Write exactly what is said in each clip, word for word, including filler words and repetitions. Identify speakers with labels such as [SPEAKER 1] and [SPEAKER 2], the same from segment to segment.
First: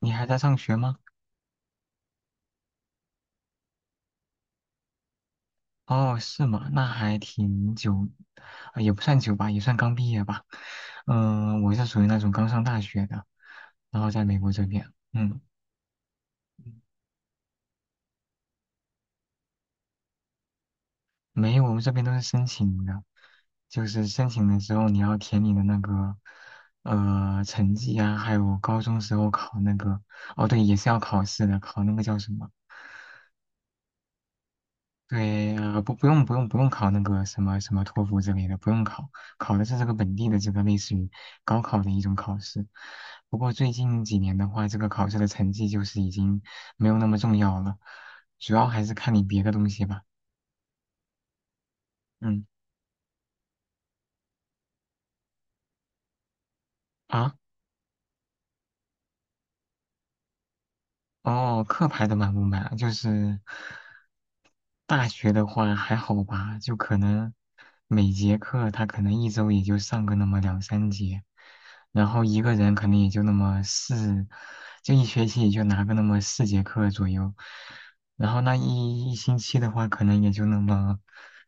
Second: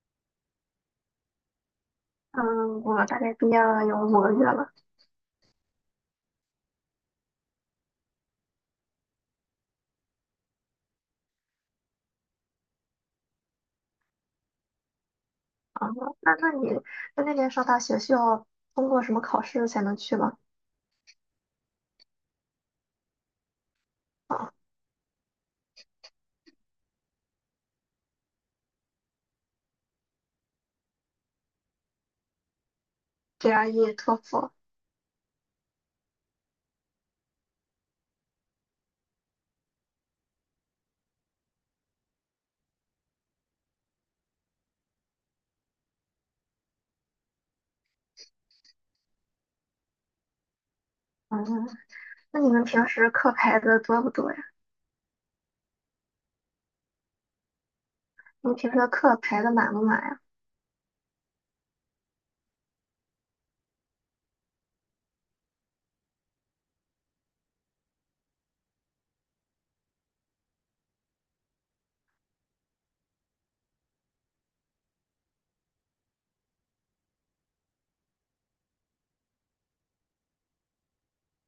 [SPEAKER 1] 你还在上学吗？
[SPEAKER 2] 嗯，我大概毕业了有五个月了。
[SPEAKER 1] 哦，是吗？那还挺久，呃也不算久吧，也算刚毕业吧。嗯、我是属于那种刚上大学的，然后在美国这边，嗯，
[SPEAKER 2] 啊，那那你在那边上大学需要通过什么考试才能去吗？
[SPEAKER 1] 没有，我们这边都是申请的，就是申请
[SPEAKER 2] 啊
[SPEAKER 1] 的时候你要填你的那个呃成绩啊，还有高中时候考那个，哦，对，也是要考试的，考那个叫什么？
[SPEAKER 2] ，G R E、托福。
[SPEAKER 1] 对，呃，不，不用，不用，不用考那个什么什么托福之类的，不用考，考的是这个本地的这个类似于高考的一种考试。不过最近几年的话，这个考试的成绩就是已经没有那么重要了，主要还是看你别的东西吧。
[SPEAKER 2] 嗯，那
[SPEAKER 1] 嗯，
[SPEAKER 2] 你们平时课排的多不多呀？
[SPEAKER 1] 啊。
[SPEAKER 2] 你们平时的课排的满不满呀？
[SPEAKER 1] 哦，课排的满不满啊？就是大学的话还好吧，就可能每节课他可能一周也就上个那么两三节，然后一个人可能也就那么四，就一学期也就拿个那么四节课左右，然后那一一星期的话，可能也就那么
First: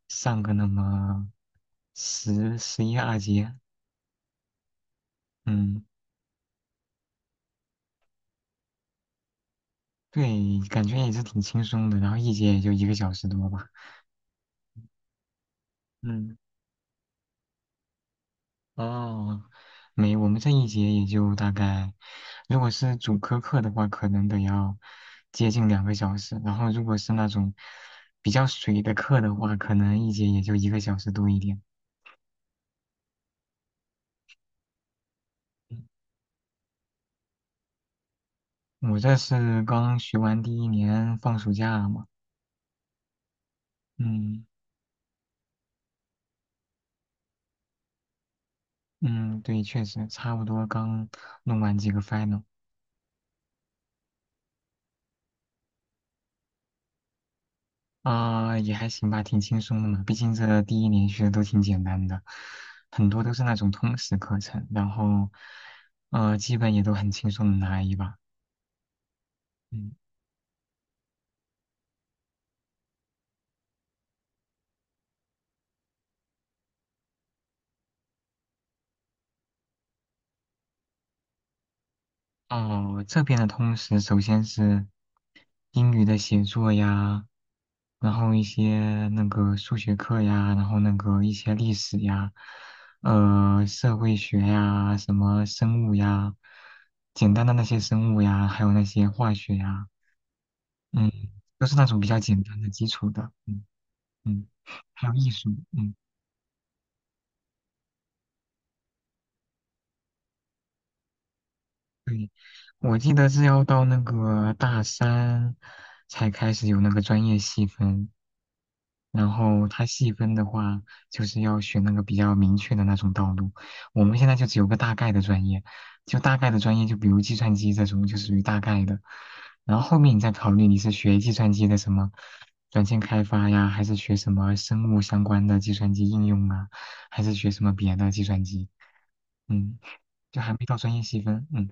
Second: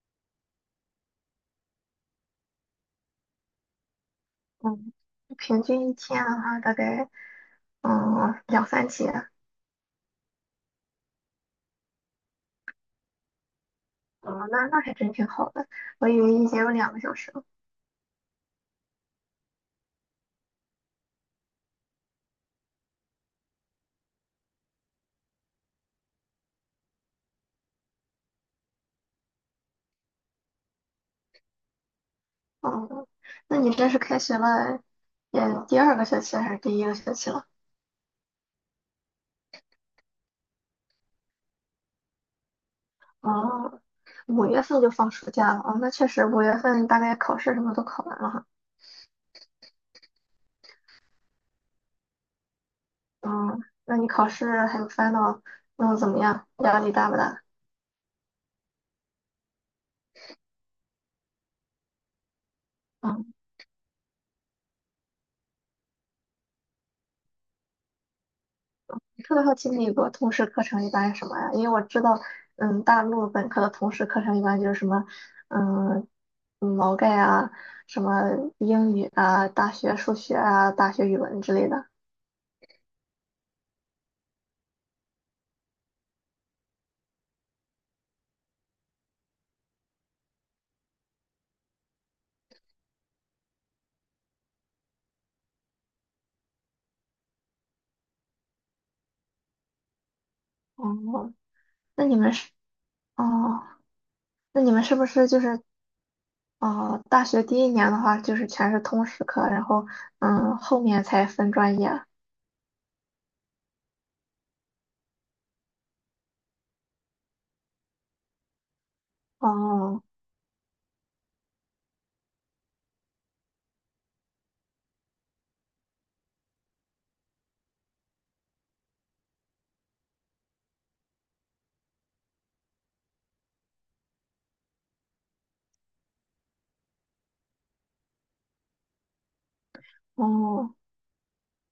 [SPEAKER 1] 上个那么十十一二节，
[SPEAKER 2] 嗯，平
[SPEAKER 1] 嗯，
[SPEAKER 2] 均一天的话，大概嗯两三节。
[SPEAKER 1] 对，感觉也是挺轻松的，然后一节也就一个小时多吧，
[SPEAKER 2] 哦，那那还真挺好的。我以为
[SPEAKER 1] 嗯。
[SPEAKER 2] 一节有两个小时呢。
[SPEAKER 1] 哦，没，我们这一节也就大概，如果是主科课的话，可能得要接近两个小时，然后如果是那种比较水的课的话，可能一节也就一个小时多一点。
[SPEAKER 2] 哦，那你这是开学了，也第二个学期还是第一个学期了？
[SPEAKER 1] 我这是刚学完第一年放暑假嘛，
[SPEAKER 2] 哦，
[SPEAKER 1] 嗯
[SPEAKER 2] 五月份就放暑假了哦，那确实五月份大概考试什么都考完了哈。
[SPEAKER 1] 嗯，对，确实差不多刚弄完几个 final。
[SPEAKER 2] 嗯，那你考试还有 final 嗯怎么样？压力大不大？
[SPEAKER 1] 啊、也还行吧，挺轻松的嘛。毕竟这第一年学的都挺简单的，很多都
[SPEAKER 2] 嗯，
[SPEAKER 1] 是那种通识课程，然后，呃，基本也都很轻松的拿一把。
[SPEAKER 2] 特别好奇美
[SPEAKER 1] 嗯，
[SPEAKER 2] 国通识课程一般是什么呀？因为我知道，嗯，大陆本科的通识课程一般就是什么，嗯，毛概啊，什么英语啊，大学数学啊，大学语文之类的。
[SPEAKER 1] 哦，这边的通识首先是英语的写作呀，然后一些那个数学课呀，然后那个一些历史呀，呃，社会学呀，什么生物呀，简单的那些生物呀，还有那些化学呀。嗯，
[SPEAKER 2] 哦，
[SPEAKER 1] 都是那种
[SPEAKER 2] 那
[SPEAKER 1] 比
[SPEAKER 2] 你
[SPEAKER 1] 较
[SPEAKER 2] 们
[SPEAKER 1] 简
[SPEAKER 2] 是
[SPEAKER 1] 单的、基础
[SPEAKER 2] 哦，
[SPEAKER 1] 的，嗯嗯，
[SPEAKER 2] 那你们是不
[SPEAKER 1] 还有
[SPEAKER 2] 是
[SPEAKER 1] 艺
[SPEAKER 2] 就
[SPEAKER 1] 术，
[SPEAKER 2] 是
[SPEAKER 1] 嗯。
[SPEAKER 2] 哦，大学第一年的话，就是全是通识课，然后嗯，后面才分专业。
[SPEAKER 1] 我记得是要到那个大三才开始有那个专业细分，然后它
[SPEAKER 2] 哦
[SPEAKER 1] 细分的话，就是要选那个比较明确的那种道路。我们现在就只有个大概的专业，就大概的专业，就比如计算机这种，就属于大概的。然后后面你再考虑你是学计算机的什么软件开发呀，还是学什么生物相关的计算机应用啊，还是学什么别的计算机？嗯，就还没
[SPEAKER 2] 哦，
[SPEAKER 1] 到专业细分。嗯。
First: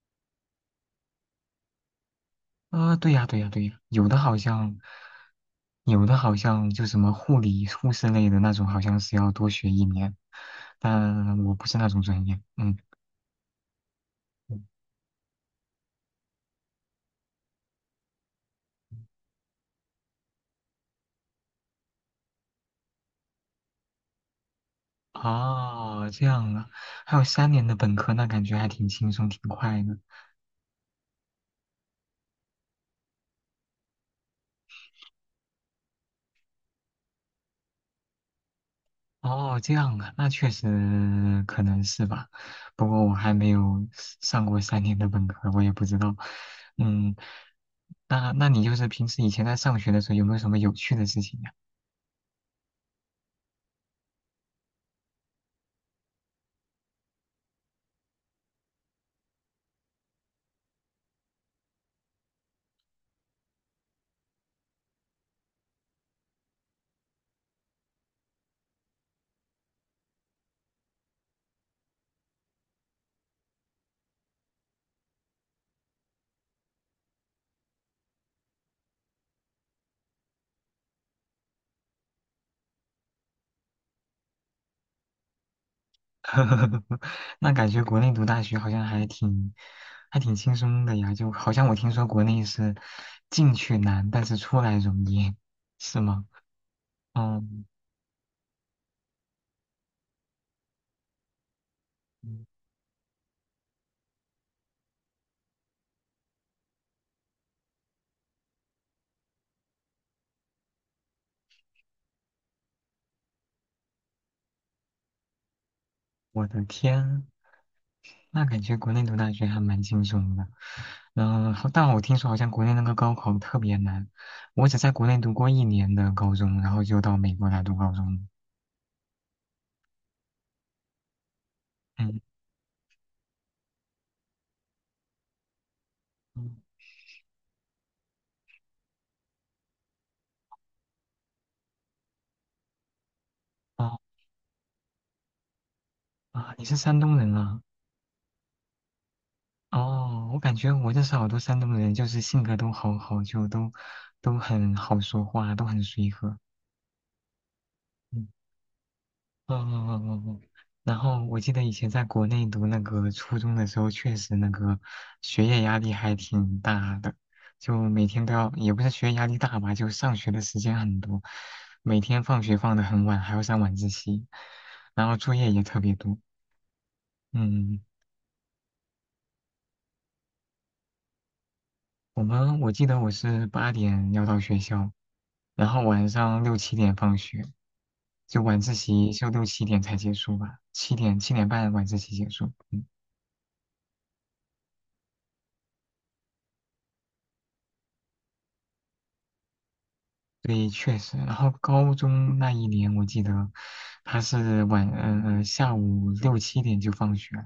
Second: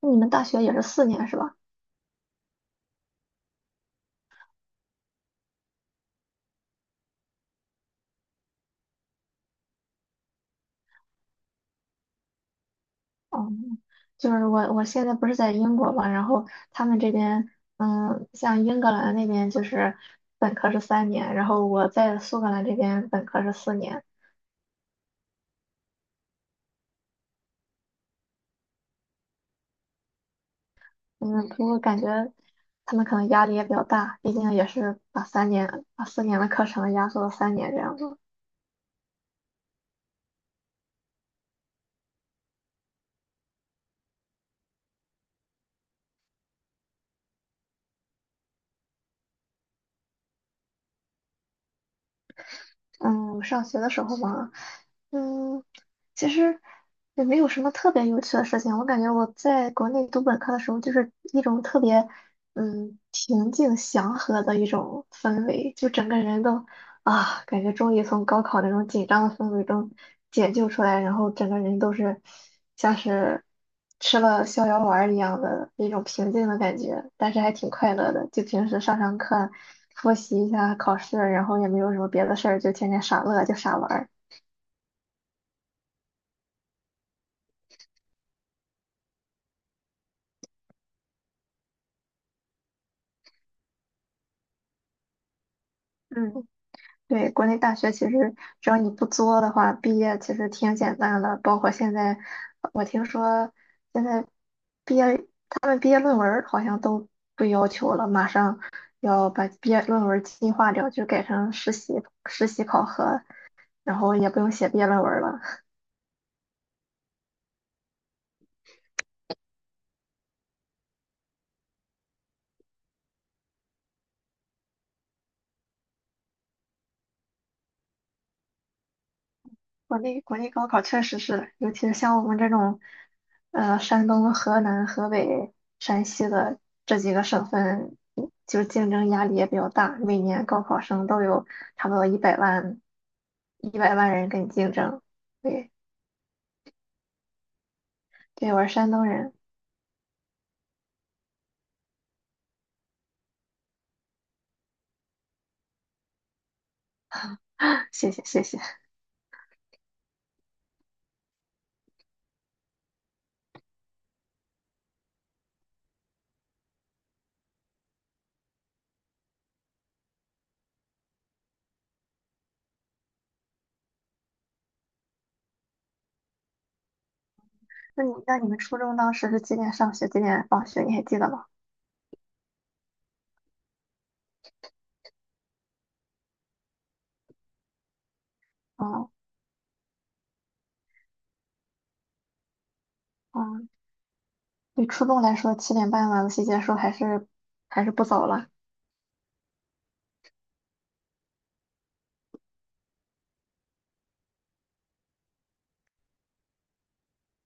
[SPEAKER 2] 那你们大学也是四年是吧？
[SPEAKER 1] 啊，对呀，对呀，对呀，有的好像，有的好像就什么护理、护士类的那种，好像是要多学一年，但我不是那种专业，嗯，
[SPEAKER 2] 哦，就是我我现在不是在英国嘛，然后他们这边嗯，像英格兰那边就是本科是三年，然后我在苏格兰这边本科是四年。
[SPEAKER 1] 哦，这样啊，还有三年的本科，那感觉还挺轻松，挺快的。
[SPEAKER 2] 嗯，不过感觉他们可能压力也比较大，毕竟也是把三年把四年的课程压缩到三年这样子。
[SPEAKER 1] 哦，这样啊，那确实可能是吧，不过我还没有上过三年的本科，我也不知道，嗯，那那你就是平时以前在上学的时候有没有什么有趣的事情呀？
[SPEAKER 2] 嗯，上学的时候嘛，嗯，其实也没有什么特别有趣的事情。我感觉我在国内读本科的时候，就是一种特别嗯平静祥和的一种氛围，就整个人都啊，感觉终于从高考那种紧张的氛围中解救出来，然后整个人都是像是吃了逍遥丸儿一样的那种平静的感觉，但是还挺快乐的。就平时上上课、复习一下考试，然后也没有什么别的事儿，就天天傻乐，就傻玩儿。
[SPEAKER 1] 呵呵呵，那感觉国内读大学好像还挺还挺轻松的呀，就好像我听说国内是进去难，但是出来容易，是吗？
[SPEAKER 2] 嗯。对，国内
[SPEAKER 1] 嗯，
[SPEAKER 2] 大学其实只要你不作的话，毕业其实挺简单的。包括现在，
[SPEAKER 1] 嗯，
[SPEAKER 2] 我听说现在毕业，他们毕业论文儿好像都不要求了，马上要把毕业论文儿进化掉，就改成实习实习考核，然后也不用写毕业论文儿了。
[SPEAKER 1] 我的天，那感觉国内读大学还蛮轻松的。然后，但我听说好像国内那个高考特别难，我只在国内读过一年的高中，然后就到美国来读高中了。
[SPEAKER 2] 国内国内高考确实是，尤其是像
[SPEAKER 1] 嗯，
[SPEAKER 2] 我们这种，呃，山东、河南、河北、山西的
[SPEAKER 1] 嗯，
[SPEAKER 2] 这几个省份，嗯就竞争压力也比较大。每年高考生都有差不多一百万，一百
[SPEAKER 1] 哦，
[SPEAKER 2] 万人跟你竞争。对，
[SPEAKER 1] 啊，你是山东人啊？
[SPEAKER 2] 对，我是山东人，
[SPEAKER 1] 哦，我感觉我认识好多山东人，就是性格都好好，就都都很好说话，都很随和。
[SPEAKER 2] 谢谢
[SPEAKER 1] 嗯，
[SPEAKER 2] 谢谢。
[SPEAKER 1] 哦哦哦哦哦，然后我记得以前在国内读那个初中的时候，确实那个学业压力还挺大的，就每天都要，也不是学业压力大吧，就上学的时间很多，每天放学放得很晚，还要上晚自习，然后作业也特别多。嗯。
[SPEAKER 2] 那你那你们初中当时是几点上学，几点放学？你还记得吗？
[SPEAKER 1] 我们我记得我是八点要到学校，然后晚上六七点放学，就晚自
[SPEAKER 2] 哦，
[SPEAKER 1] 习就六七点才结束吧，七点七点半晚自习结束。嗯，
[SPEAKER 2] 哦，对初中来说，七点半晚自习结束还是还是不早了。
[SPEAKER 1] 对，确实。然后高中那一年，我记得他是晚呃呃下午六七点就放学了，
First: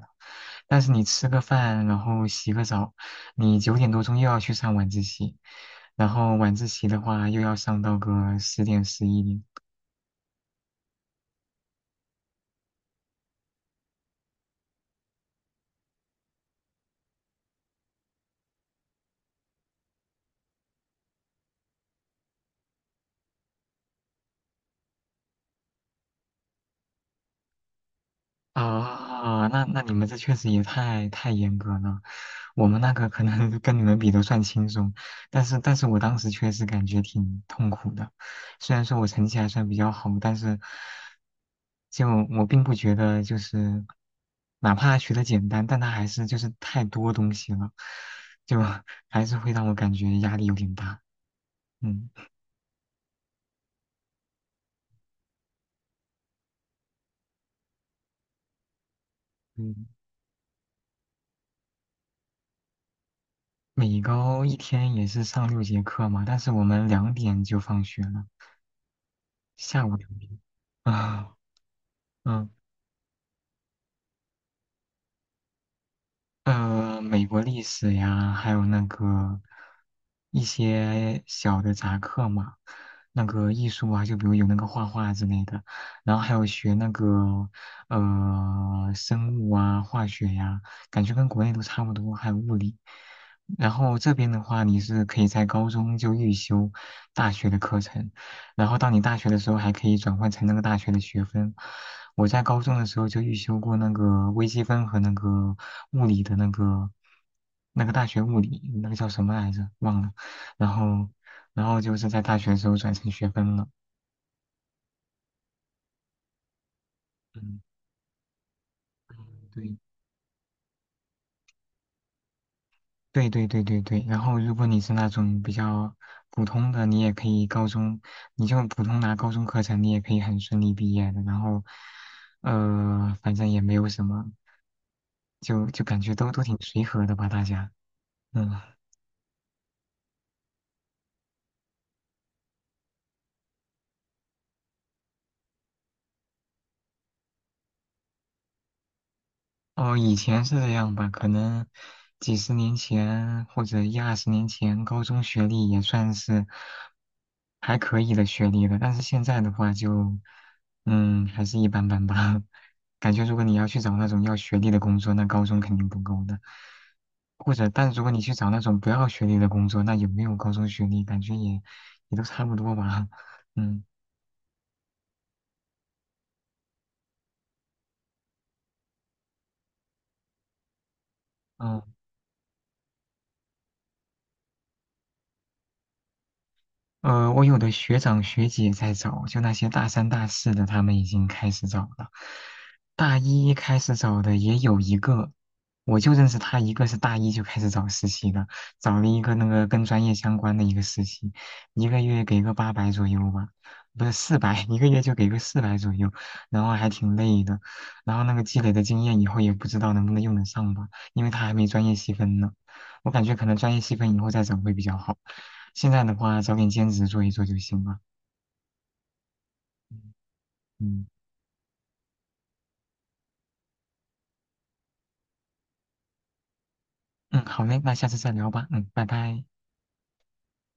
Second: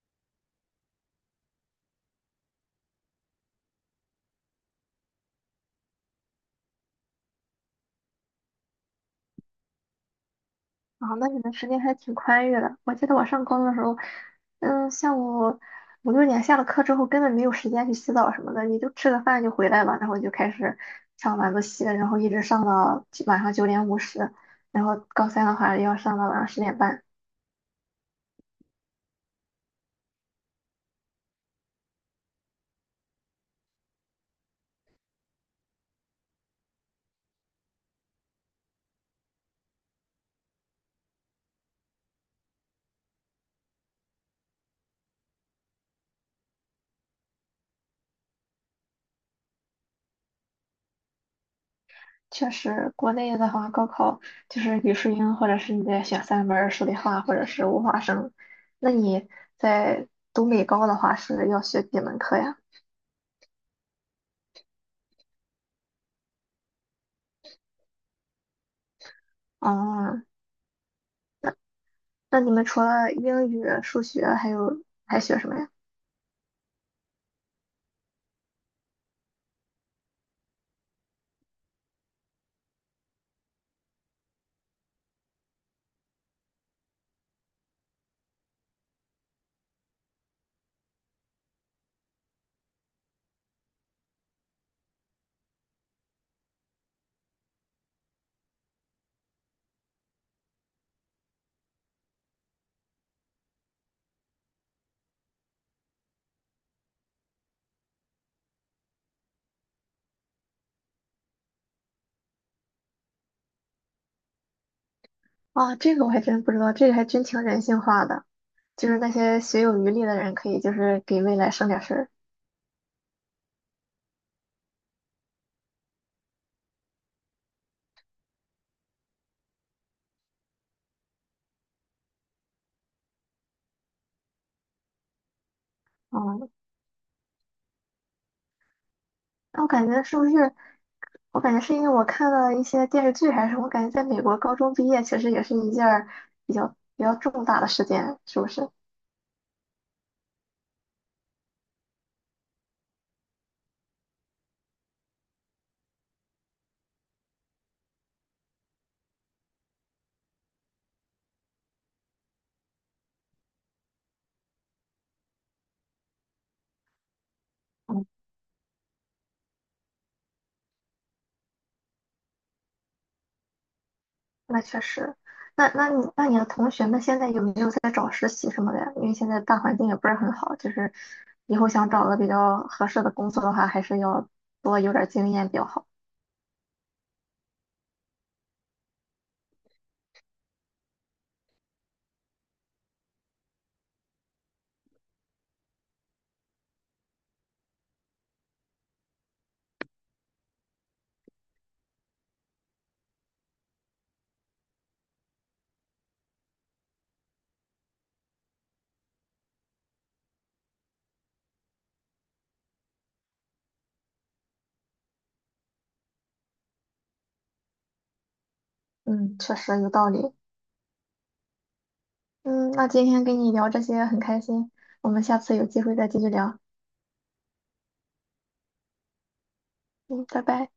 [SPEAKER 1] 但是你吃个饭，然后洗个澡，你九点多钟又要去上晚自习，然后晚自习的话又要上到个十点十一点。
[SPEAKER 2] 啊，那你们时间还挺宽裕的。我记得我上高中的时候，嗯，下午五六点下了课之后，根本没有时间去洗澡什么的，你就吃个饭就回来了，然后就开始上晚自习，然后一直上到九晚上九点五十，然后高三的话要上到晚上十点半。
[SPEAKER 1] 啊，那那你们这确实也太太严格了，我们那个可能 跟你们比都算轻松，但是但是我当时确实感觉挺痛苦的，虽然说我成绩还算比较好，但是就我并不觉得就是哪怕学的简单，但它还是就是太多东西了，就还是会让我感觉压力有点大，嗯。
[SPEAKER 2] 确实，国内的话，高考就是语数英，或者是你得选三门儿数理化，或者是物化生。那你
[SPEAKER 1] 嗯，
[SPEAKER 2] 在读美高的话，是要学几门课呀？
[SPEAKER 1] 每高一天也是上六节课嘛，但是我们两点就放学了，下午两
[SPEAKER 2] 哦，
[SPEAKER 1] 点啊，
[SPEAKER 2] 那
[SPEAKER 1] 嗯，
[SPEAKER 2] 你们除了英语、数学，还有还学什么呀？
[SPEAKER 1] 呃，美国历史呀，还有那个一些小的杂课嘛，那个艺术啊，就比如有那个画画之类的，然后还有学那个呃生物啊、化学呀，感觉跟国内都差不多，还有物理。然后这边的话，你是可以在高中就预修大学的课程。然后到你大学的时候还可以转换成那个大学的学分。我在高中的时候就预修过那个微积分和那个物理的那个那个大学物理，那个叫什么来着？忘了。然后，然后就是在大学的时候转成学分了。
[SPEAKER 2] 啊，这个我还真不知道，这个还真挺
[SPEAKER 1] 嗯，
[SPEAKER 2] 人性化的，就是那些学
[SPEAKER 1] 对。
[SPEAKER 2] 有余力的人，可以就是给未来省点事儿。
[SPEAKER 1] 对对对对对，然后如果你是那种比较普通的，你也可以高中，你就普通拿高中课程，你也可以很顺利毕业的。然后，呃，反正也没有什么，就就感觉都都
[SPEAKER 2] 嗯，
[SPEAKER 1] 挺随和的吧，大家。嗯，
[SPEAKER 2] 那我感觉是不是？我感觉是因为我看了一些电视剧还是什么，我感觉在美国高中毕业其实也是一件儿比较比较重大的事件，是不是？
[SPEAKER 1] 哦，以前是这样吧，可能几十年前或者一二十年前，高中学历也算是还可以的学历了。但是现在的话就，嗯，还是一般般吧。感觉如果你要去找那种要学历的工作，那高中肯定不够的。或者，但如
[SPEAKER 2] 嗯。
[SPEAKER 1] 果你去找那种不要学历的工作，那有没有高中学历，感觉也也都差不多吧。嗯。
[SPEAKER 2] 那确实，那那你那你的同学们现在有没有在找实习什么的呀？因为现在大环境也不是很好，就是以后
[SPEAKER 1] 嗯，
[SPEAKER 2] 想找个比较合适的工作的话，还是要多有点儿经验比较好。
[SPEAKER 1] 呃，我有的学长学姐在找，就那些大三、大四的，他们已经开始找了。大一开始找的也有一个，我就认识他一个，是大一就开始找实习的，找了一个那个跟专业相关的一个实习，一个月给个八百左右吧，不是四百，一个月就给个四百左右，然后还挺累的，然后那个积累的经验以后也不知道能不能用得上吧，因为他还没专业细分呢，我感觉可能专业细分以后再找会比较好。现在的话，找点兼职做一做就行了。
[SPEAKER 2] 嗯，确实有道
[SPEAKER 1] 嗯
[SPEAKER 2] 理。
[SPEAKER 1] 嗯
[SPEAKER 2] 嗯，那今天跟你聊这些很开心，我们下次有机会再继续聊。
[SPEAKER 1] 嗯，好嘞，那下次再聊吧。嗯，拜拜。
[SPEAKER 2] 嗯，拜拜。